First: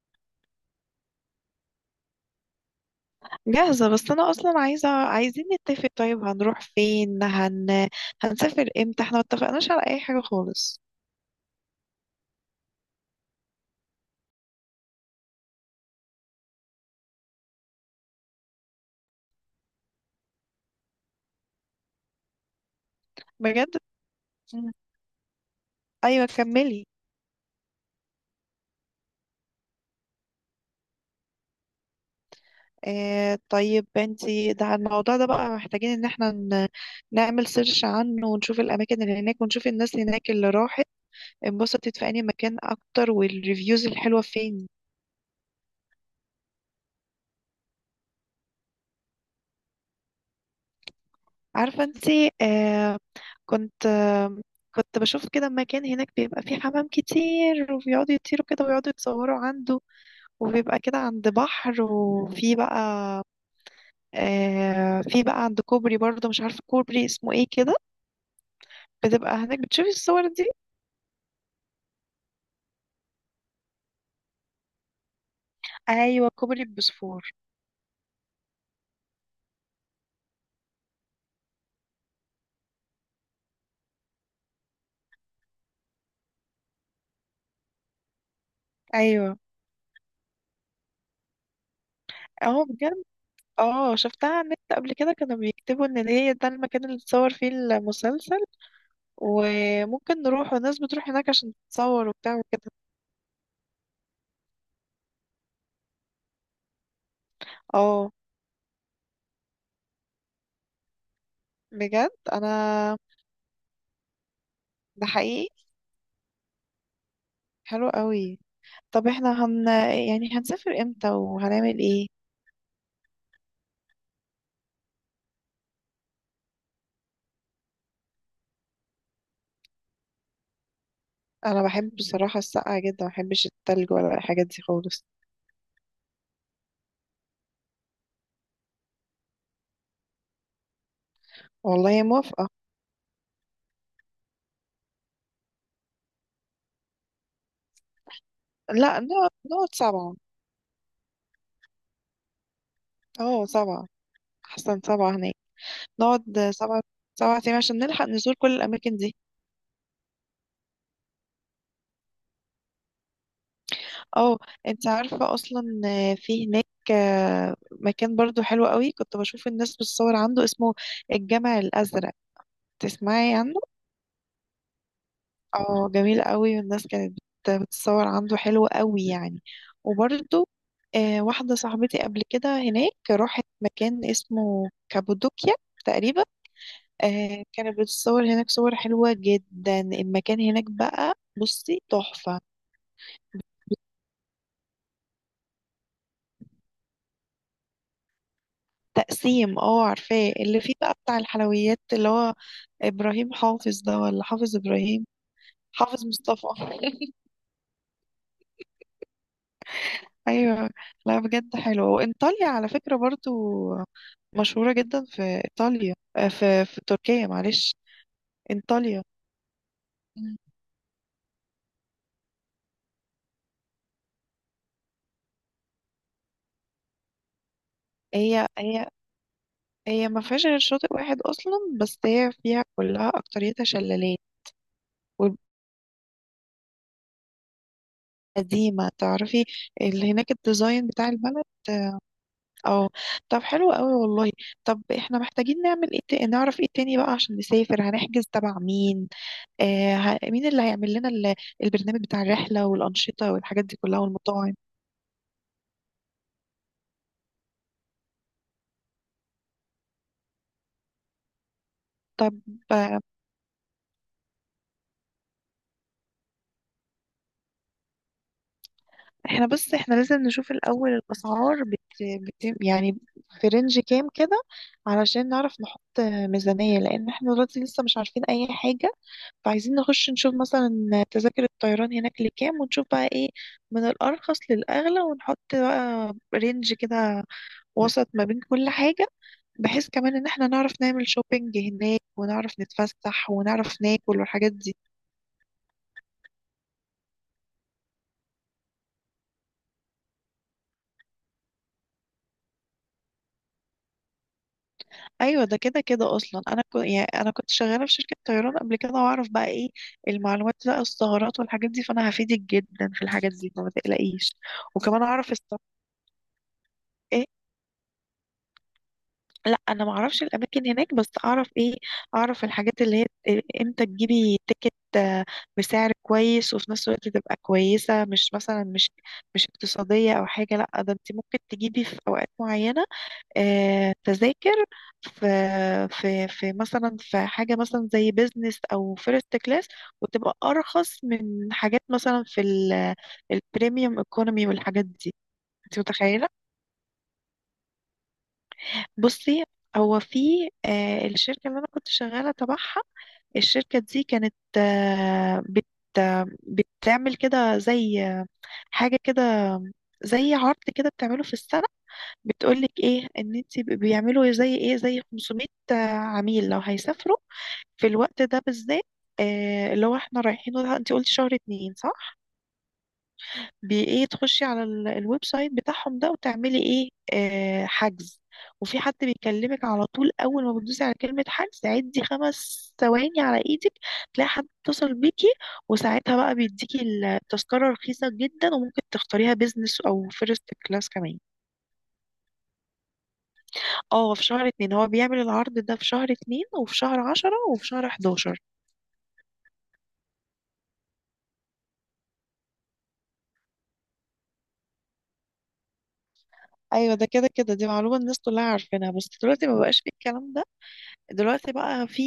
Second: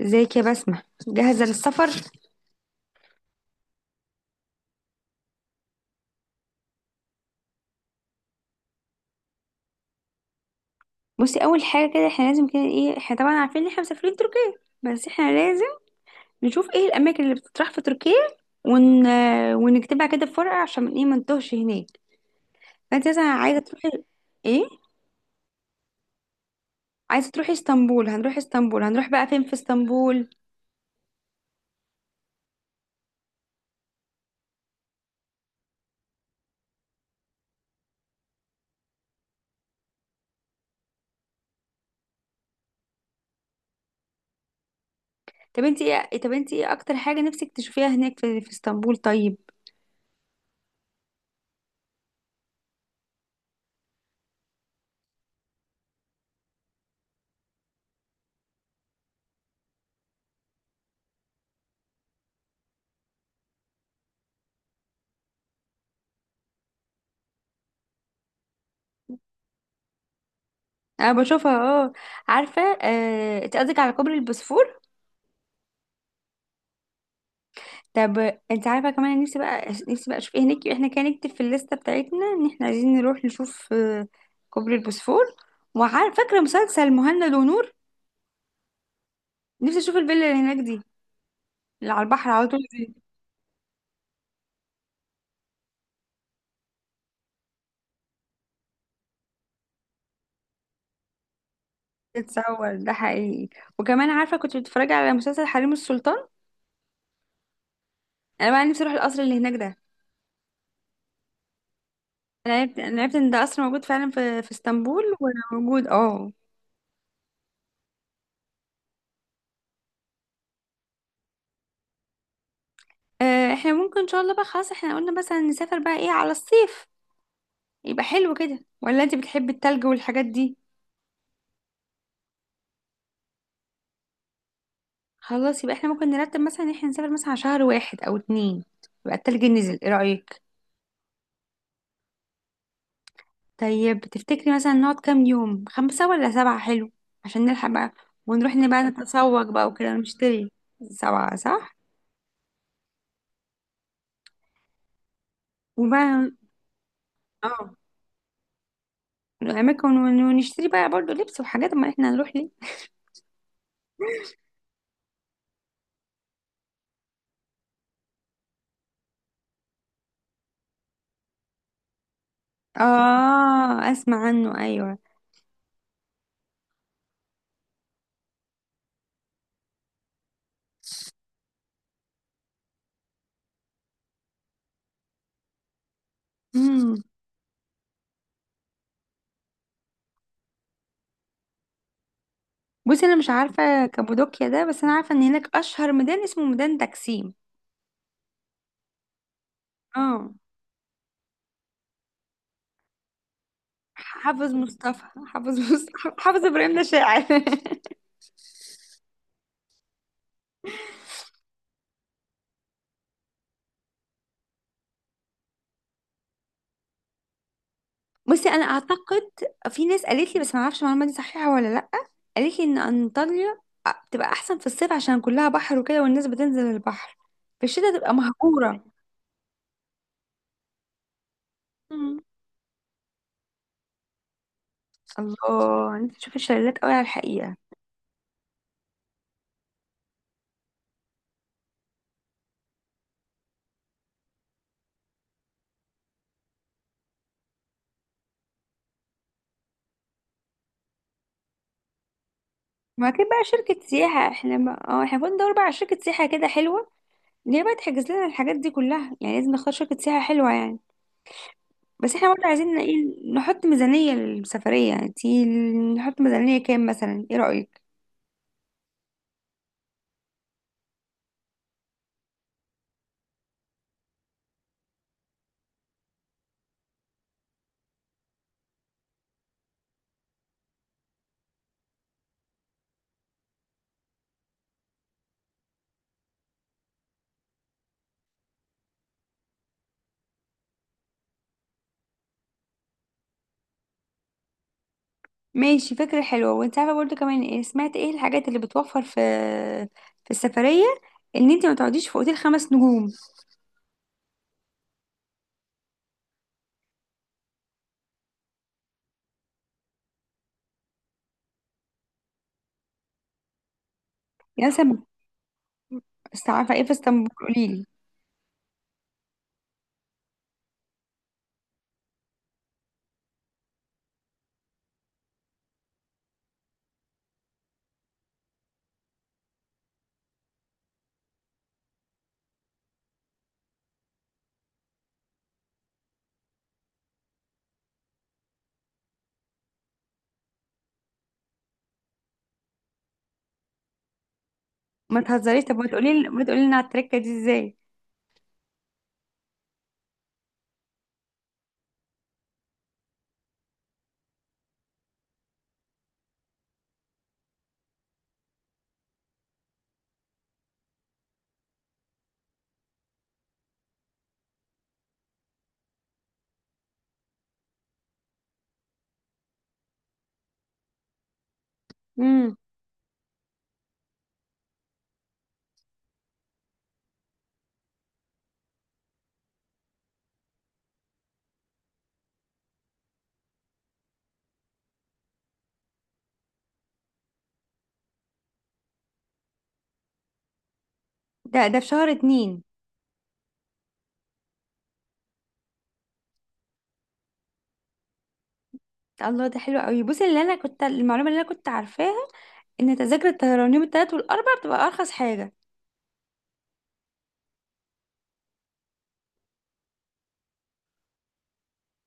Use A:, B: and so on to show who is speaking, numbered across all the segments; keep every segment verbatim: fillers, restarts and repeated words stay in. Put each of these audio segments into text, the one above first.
A: ازيك يا بسمة، جاهزة للسفر؟
B: جاهزة، بس أنا أصلا عايزة عايزين نتفق. طيب هنروح فين، هن... هنسافر امتى؟ احنا متفقناش على أي حاجة خالص.
A: بصي أول حاجة كده احنا لازم كده ايه، احنا طبعا عارفين ان احنا مسافرين تركيا، بس احنا لازم نشوف ايه الأماكن اللي بتطرح في تركيا ون... ونكتبها كده في ورقة عشان ايه ما نتوهش هناك. فانت مثلا عايزة
B: بجد.
A: تروحي ايه؟
B: مم. أيوة كملي.
A: عايزة تروحي اسطنبول؟ هنروح اسطنبول، هنروح بقى فين في اسطنبول؟
B: آه طيب انتي، ده الموضوع ده بقى محتاجين ان احنا ن... نعمل سيرش عنه ونشوف الأماكن اللي هناك، ونشوف الناس هناك اللي راحت انبسطت في أي مكان أكتر، والريفيوز الحلوة فين.
A: طب انت ايه، طب انت ايه أكتر حاجة نفسك تشوفيها هناك في, في اسطنبول؟ طيب
B: عارفة انتي، آه كنت، آه كنت بشوف كده مكان هناك بيبقى فيه حمام كتير وبيقعدوا يطيروا كده ويقعدوا يتصوروا عنده، وبيبقى كده عند بحر، وفي بقى، آه في بقى عند كوبري برضه، مش عارفة كوبري اسمه ايه كده، بتبقى هناك بتشوفي الصور دي.
A: أنا بشوفها، اه عارفة. آه... انت قصدك على كوبري البوسفور؟
B: ايوه كوبري بوسفور.
A: طب انت عارفه كمان، أنا نفسي بقى نفسي بقى اشوف ايه هناك. احنا كان نكتب في الليسته بتاعتنا ان احنا عايزين نروح نشوف آه، كوبري البوسفور. وعارفه فاكره مسلسل مهند ونور؟
B: ايوه.
A: نفسي اشوف الفيلا اللي هناك دي، اللي على البحر على طول
B: اه
A: دي.
B: بجد. اه شفتها على النت قبل كده، كانوا بيكتبوا ان هي ده المكان اللي اتصور فيه المسلسل، وممكن نروح، والناس بتروح هناك عشان تتصور وبتاع وكده.
A: تتصور ده حقيقي؟ وكمان عارفه كنت بتتفرج على مسلسل حريم السلطان،
B: اه
A: انا بقى نفسي اروح القصر اللي هناك ده.
B: بجد
A: انا
B: انا.
A: عرفت انا عرفت ان ده قصر موجود فعلا في في اسطنبول،
B: ده حقيقي.
A: وموجود اه.
B: حلو قوي. طب احنا هن، يعني هنسافر امتى وهنعمل ايه؟
A: آه، احنا ممكن ان شاء الله بقى، خلاص احنا قلنا مثلا نسافر بقى ايه، على الصيف يبقى حلو كده ولا انت بتحبي التلج والحاجات دي؟
B: انا بحب بصراحه السقعه جدا، ما بحبش التلج ولا الحاجات دي خالص.
A: خلاص يبقى احنا ممكن نرتب مثلا ان احنا نسافر مثلا على شهر واحد او اتنين، يبقى التلج نزل، ايه رأيك؟
B: والله موافقه.
A: طيب تفتكري مثلا نقعد كام يوم، خمسة ولا سبعة؟ حلو، عشان نلحق بقى ونروح بقى
B: لا، نقعد
A: نتسوق بقى
B: نقعد
A: وكده
B: سبعه.
A: ونشتري. سبعة صح،
B: اه سبعه، احسن سبعه هناك. نقعد
A: وبقى
B: سبعه، سبعة ايام
A: اه
B: عشان نلحق نزور كل الاماكن دي.
A: اماكن ون- ونشتري بقى برضو لبس وحاجات، ما احنا هنروح ليه.
B: اه. انت عارفه اصلا في هناك، آه، مكان برضو حلو قوي، كنت بشوف الناس بتصور عنده، اسمه الجامع الازرق. تسمعي عنه.
A: اه اسمع عنه ايوه.
B: اه جميل قوي، والناس كانت بت- بتتصور عنده، حلو قوي يعني. وبرده، آه واحدة صاحبتي قبل كده هناك راحت مكان اسمه كابودوكيا تقريبا.
A: امم.
B: آه كانت بتتصور هناك صور حلوة جدا، المكان هناك بقى بصي تحفة.
A: بصي انا مش عارفة كابودوكيا ده، بس انا عارفة ان هناك اشهر ميدان اسمه ميدان تكسيم.
B: تقسيم اه عارفاه،
A: اه،
B: اللي فيه بقى بتاع الحلويات اللي هو إبراهيم حافظ ده، ولا
A: حافظ
B: حافظ
A: مصطفى
B: إبراهيم؟
A: حافظ
B: حافظ
A: مصطفى حافظ
B: مصطفى
A: ابراهيم ده شاعر
B: ايوه. لا بجد حلو، وانطاليا على فكره برضو مشهوره جدا في ايطاليا، آه، في في تركيا، معلش،
A: بصي انا
B: انطاليا.
A: اعتقد، في ناس قالت
B: مم.
A: لي بس ما اعرفش المعلومه دي صحيحه ولا لا. قالت لي ان انطاليا بتبقى احسن في الصيف عشان كلها بحر وكده والناس بتنزل البحر، في الشتاء تبقى
B: هي
A: مهجوره.
B: هي هي ما فيهاش غير شاطئ واحد اصلا، بس
A: مم.
B: هي فيها كلها اكتريتها شلالات.
A: الله، انت تشوف الشلالات قوي على الحقيقه.
B: وقديمه تعرفي اللي هناك، الديزاين بتاع البلد. اه. طب حلو قوي والله. طب احنا محتاجين نعمل ايه، تا- نعرف ايه تاني بقى عشان نسافر، هنحجز تبع مين؟ آه، ه- مين اللي هيعمل لنا ال- البرنامج بتاع الرحلة
A: ما كده
B: والأنشطة
A: بقى
B: والحاجات دي
A: شركه
B: كلها
A: سياحه،
B: والمطاعم.
A: احنا ما... اه احنا المفروض ندور بقى على شركه سياحه كده حلوه، اللي هي بقى تحجز لنا الحاجات دي كلها، يعني لازم نختار شركه سياحه حلوه يعني. بس احنا
B: طب،
A: برضه عايزين ايه،
B: آه،
A: نحط ميزانية للسفرية. انتي نحط ميزانية كام مثلا، ايه رأيك؟
B: احنا بس احنا لازم نشوف الأول، الأسعار بت... بت... يعني في رينج كام كده، علشان نعرف نحط آه، ميزانية، لأن احنا دلوقتي لسه مش عارفين أي حاجة. فعايزين نخش نشوف مثلا تذاكر الطيران هناك لكام، ونشوف بقى ايه من الأرخص للأغلى، ونحط بقى رينج كده وسط ما بين كل حاجة، بحيث كمان ان احنا نعرف نعمل شوبينج هناك، ونعرف نتفسح، ونعرف ناكل، والحاجات دي.
A: ماشي فكرة حلوة. وانت عارفة برضه كمان ايه، سمعت ايه الحاجات اللي بتوفر في في السفرية، ان انت ما تقعديش في اوتيل خمس نجوم.
B: ايوه ده كده كده، اصلا انا كنت، يعني انا كنت شغاله في شركه طيران قبل كده، واعرف بقى ايه المعلومات بقى، الثغرات والحاجات دي، فانا هفيدك جدا في الحاجات دي، فما تقلقيش.
A: يا سما،
B: وكمان اعرف الصف.
A: بس عارفة ايه في
B: ايه؟
A: اسطنبول، قوليلي.
B: لا انا ما اعرفش الاماكن هناك، بس اعرف ايه، اعرف الحاجات اللي هي ت- امتى تجيبي تيكت، آه، بسعر كويس، وفي نفس الوقت تبقى كويسه، مش مثلا مش مش اقتصاديه او حاجه، لا ده انت ممكن تجيبي في اوقات معينه، آه، تذاكر، في في في مثلا في حاجة مثلا زي بيزنس أو فيرست كلاس، وتبقى أرخص من حاجات مثلا في ال- البريميوم ايكونومي والحاجات دي.
A: ما تهزريش، طب
B: أنت
A: ما
B: متخيلة؟
A: تقولي ما تقولي لنا على التركة دي ازاي؟
B: بصي، هو في، آه، الشركة اللي أنا كنت شغالة تبعها، الشركة دي كانت، آه، بت، آه، بتعمل كده زي، آه، حاجة كده، زي عرض كده بتعمله في السنة. بتقولك ايه ان انت ب- بيعملوا زي ايه، زي خمسمية عميل لو هيسافروا في الوقت ده بالذات، آه اللي هو احنا رايحينه ده، انت قلتي شهر اتنين صح؟
A: امم.
B: بي ايه، تخشي على ال- الويب سايت بتاعهم ده، وتعملي ايه، آه حجز، وفي حد بيكلمك على طول اول ما بتدوسي على كلمة حجز، عدي خمس ثواني على ايدك تلاقي حد اتصل بيكي، وساعتها بقى بيديكي التذكرة رخيصة جدا، وممكن تختاريها بيزنس او فيرست كلاس كمان.
A: ده ده في شهر اتنين؟
B: اه في شهر اتنين، هو بيعمل العرض ده في شهر اتنين، وفي شهر عشرة، وفي شهر حداشر.
A: الله ده حلو قوي. بصي اللي انا كنت، المعلومة اللي انا كنت عارفاها ان تذاكر الطيران يوم التلات والاربع بتبقى ارخص حاجة.
B: ايوه ده كده كده، دي معلومة الناس كلها عارفينها، بس دلوقتي ما بقاش في الكلام ده، دلوقتي بقى في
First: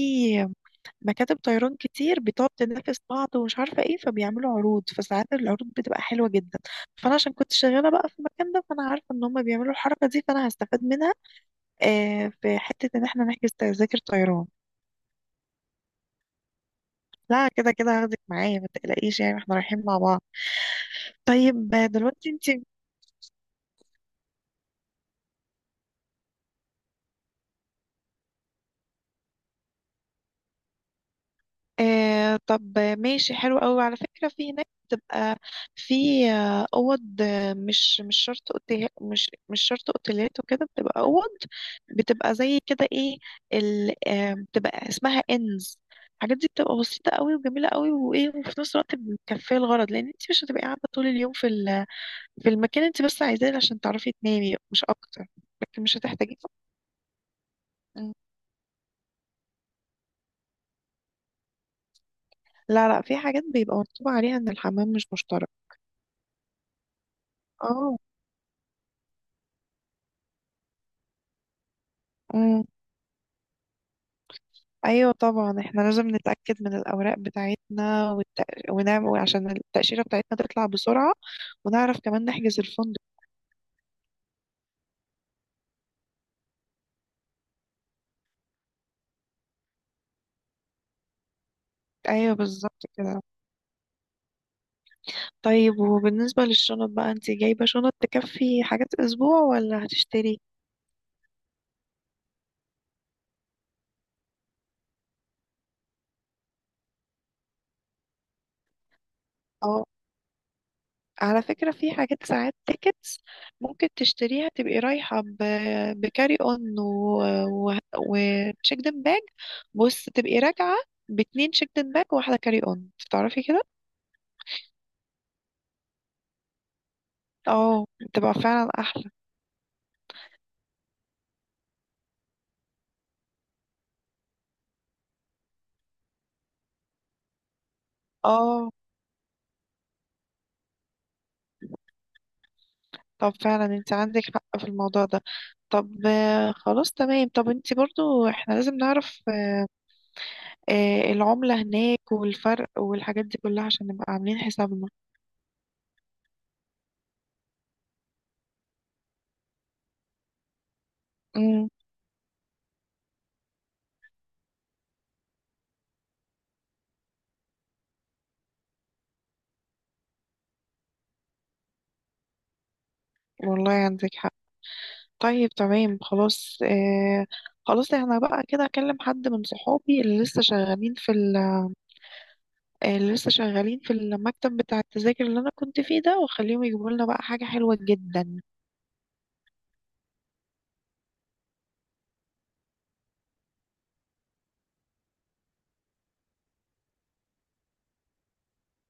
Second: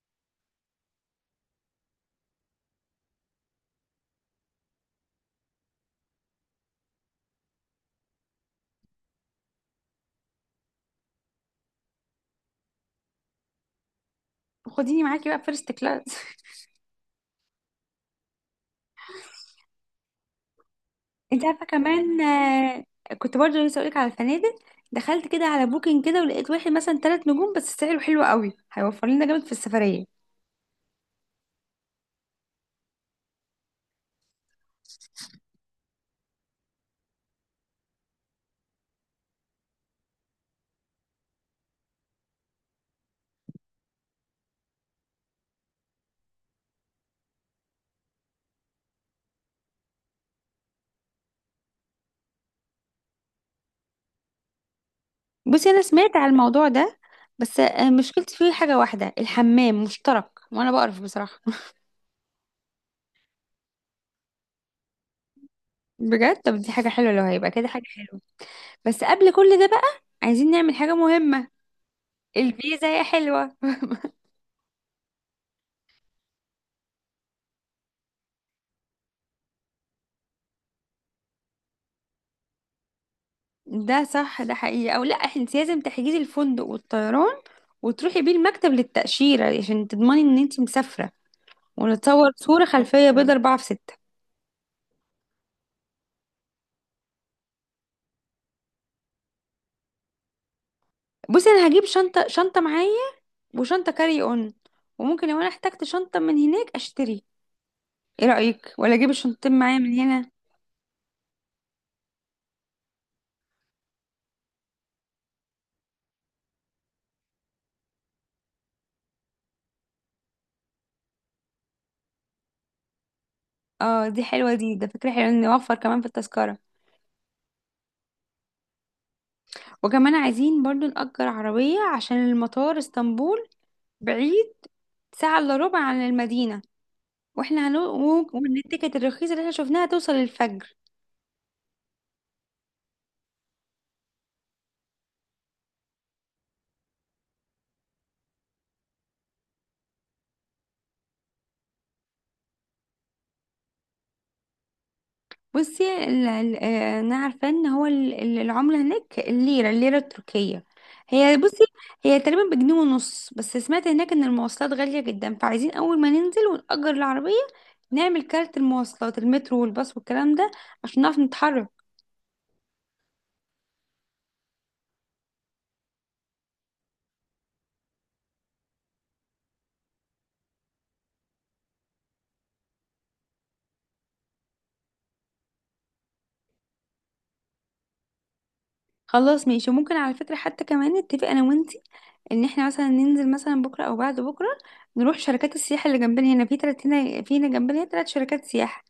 B: مكاتب طيران كتير بتقعد تنافس بعض ومش عارفة ايه، فبيعملوا عروض، فساعات العروض بتبقى حلوة جدا. فانا عشان كنت شغالة بقى في المكان ده، فانا عارفة ان هم بيعملوا الحركة دي، فانا هستفاد منها آه في حتة ان احنا نحجز تذاكر طيران.
A: خديني معاكي بقى فيرست كلاس.
B: لا كده كده هاخدك معايا ما تقلقيش، يعني احنا رايحين مع بعض.
A: انت عارفه
B: طيب، آه،
A: كمان،
B: دلوقتي انت.
A: آه، كنت برضه لسه اقولك على الفنادق، دخلت كده على بوكينج كده ولقيت واحد مثلا ثلاث نجوم بس سعره حلو قوي، هيوفر لنا جامد في السفريه.
B: آه طب ماشي حلو قوي، على فكرة في هناك بتبقى في، آه، أوض، آه، مش مش شرط أوتيل، مش مش شرط أوتيلات وكده، بتبقى أوض، بتبقى زي كده إيه، ال آه، بتبقى اسمها إنز. الحاجات دي بتبقى بسيطة قوي وجميلة قوي وإيه، وفي نفس الوقت مكفية الغرض، لأن أنت مش هتبقي قاعدة طول اليوم في ال في المكان، أنت بس عايزاه عشان تعرفي تنامي مش أكتر.
A: بصي انا
B: لكن مش
A: سمعت على
B: هتحتاجي.
A: الموضوع ده، بس آه، مشكلتي فيه حاجه واحده، الحمام مشترك وانا بقرف بصراحه
B: لا لا في حاجات بيبقى مكتوب عليها إن الحمام مش مشترك.
A: بجد، طب دي حاجه حلوه، لو هيبقى كده حاجه
B: اه.
A: حلوه. بس قبل كل ده بقى، عايزين نعمل حاجه مهمه، الفيزا يا حلوه.
B: ايوه طبعا احنا لازم نتاكد من الاوراق بتاعتنا، والتأ... ونعمل عشان التاشيره بتاعتنا تطلع بسرعه، ونعرف كمان نحجز الفندق.
A: ده صح، ده حقيقي او لا، انت لازم تحجزي الفندق والطيران وتروحي بيه المكتب للتاشيره عشان تضمني ان انت مسافره، ونتصور
B: ايوه
A: صورة
B: بالظبط
A: خلفية
B: كده.
A: بيضة أربعة في ستة.
B: طيب وبالنسبه للشنط بقى، انت جايبه شنط تكفي حاجات اسبوع ولا هتشتري؟
A: بصي أنا هجيب شنطة، شنطة معايا وشنطة كاري أون، وممكن لو أنا احتجت شنطة من هناك أشتري، إيه رأيك، ولا أجيب الشنطتين معايا
B: اه
A: من هنا؟
B: على فكره في حاجات ساعات تيكتس ممكن تشتريها، تبقي رايحه ب... بكاري اون و... و... وتشيكدن باج. بص تبقي راجعه باتنين شيكدن باج وواحده كاري اون، تعرفي كده.
A: اه دي حلوة، دي ده فكرة حلوة إن نوفر كمان في التذكرة.
B: اه بتبقى فعلا احلى.
A: وكمان عايزين برضو نأجر عربية عشان المطار اسطنبول بعيد، ساعة إلا ربع عن المدينة، واحنا هنو...
B: اه
A: والتيكت الرخيصة اللي احنا شفناها توصل الفجر.
B: طب فعلا انت عندك حق في الموضوع ده. طب، آه، خلاص تمام، طب انت برضو، احنا لازم نعرف، آه، العملة هناك والفرق والحاجات دي كلها عشان نبقى عاملين حسابنا.
A: بصي ال- ال- آه، انا عارفه ان هو ال- ال- العمله هناك الليره، الليره التركيه هي، بصي
B: امم.
A: هي تقريبا بجنيه ونص، بس سمعت هناك ان المواصلات غاليه جدا، فعايزين اول ما ننزل ونأجر العربيه نعمل كارت المواصلات، المترو والباص والكلام ده عشان نعرف نتحرك.
B: والله عندك حق. طيب تمام خلاص اه. خلاص احنا بقى كده اكلم حد من صحابي اللي لسه شغالين في ال- آه، اللي لسه شغالين في المكتب بتاع التذاكر اللي انا كنت فيه ده، واخليهم يجيبوا لنا بقى حاجة حلوة جدا.
A: خلاص ماشي. وممكن على فكره حتى كمان نتفق انا وانتي ان احنا مثلا ننزل مثلا بكره او بعد بكره نروح شركات السياحه اللي جنبنا. هنا في تلات، هنا في هنا جنبنا تلات شركات سياحه،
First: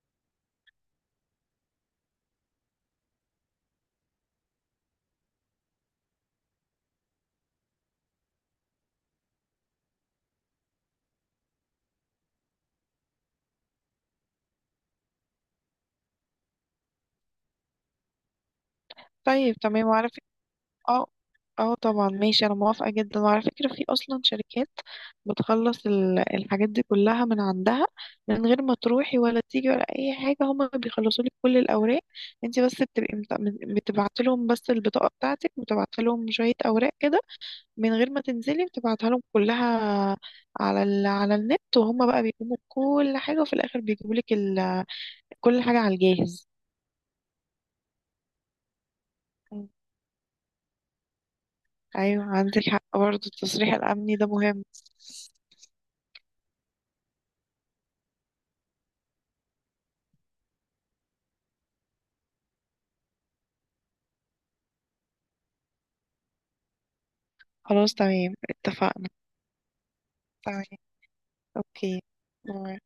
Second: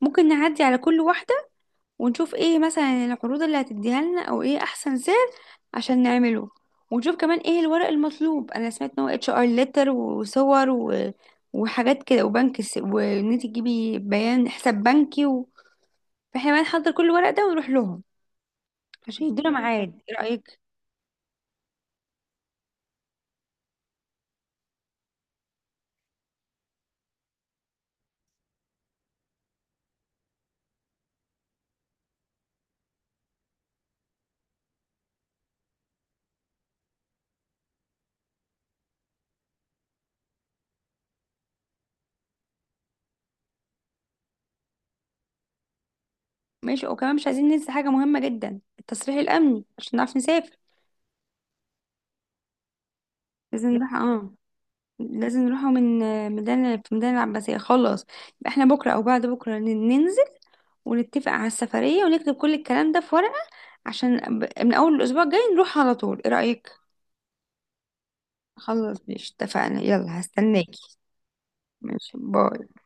A: ممكن نعدي على كل واحده ونشوف ايه مثلا العروض اللي هتديها لنا، او ايه احسن سعر عشان نعمله. ونشوف كمان ايه الورق المطلوب، انا سمعت ان هو اتش ار ليتر وصور و... وحاجات كده، وبنك س... وان انت تجيبي بيان حساب بنكي و... فاحنا بقى نحضر كل الورق ده ونروح لهم عشان يدونا
B: طيب تمام
A: ميعاد،
B: وعارف.
A: ايه رأيك؟
B: اه. اه طبعا ماشي انا موافقة جدا. وعلى فكرة في اصلا شركات بتخلص ال- الحاجات دي كلها من عندها، من غير ما تروحي ولا تيجي ولا اي حاجة، هما بيخلصوا لك كل الاوراق، انت بس بتبقي بتبعتي لهم بس البطاقة بتاعتك، وتبعتي لهم شوية اوراق كده، من غير ما تنزلي، بتبعتها لهم كلها على ال... على النت، وهما بقى بيقوموا بكل حاجة، وفي الاخر بيجيبوا لك ال... كل حاجة على الجاهز.
A: ماشي، وكمان مش عايزين ننسى حاجة مهمة جدا، التصريح الامني عشان نعرف نسافر.
B: ايوه عندك حق برضه،
A: لازم
B: التصريح
A: نروح
B: الامني ده
A: اه،
B: مهم.
A: لازم نروحوا من ميدان في ميدان العباسية. خلاص يبقى احنا بكرة او بعد بكرة ننزل ونتفق على السفرية ونكتب كل الكلام ده في ورقة، عشان ب- من أول الأسبوع الجاي نروح على طول، إيه رأيك؟
B: خلاص تمام
A: خلاص
B: اتفقنا.
A: مش اتفقنا، يلا
B: تمام.
A: هستناكي.
B: اوكي.
A: ماشي، باي.
B: باي.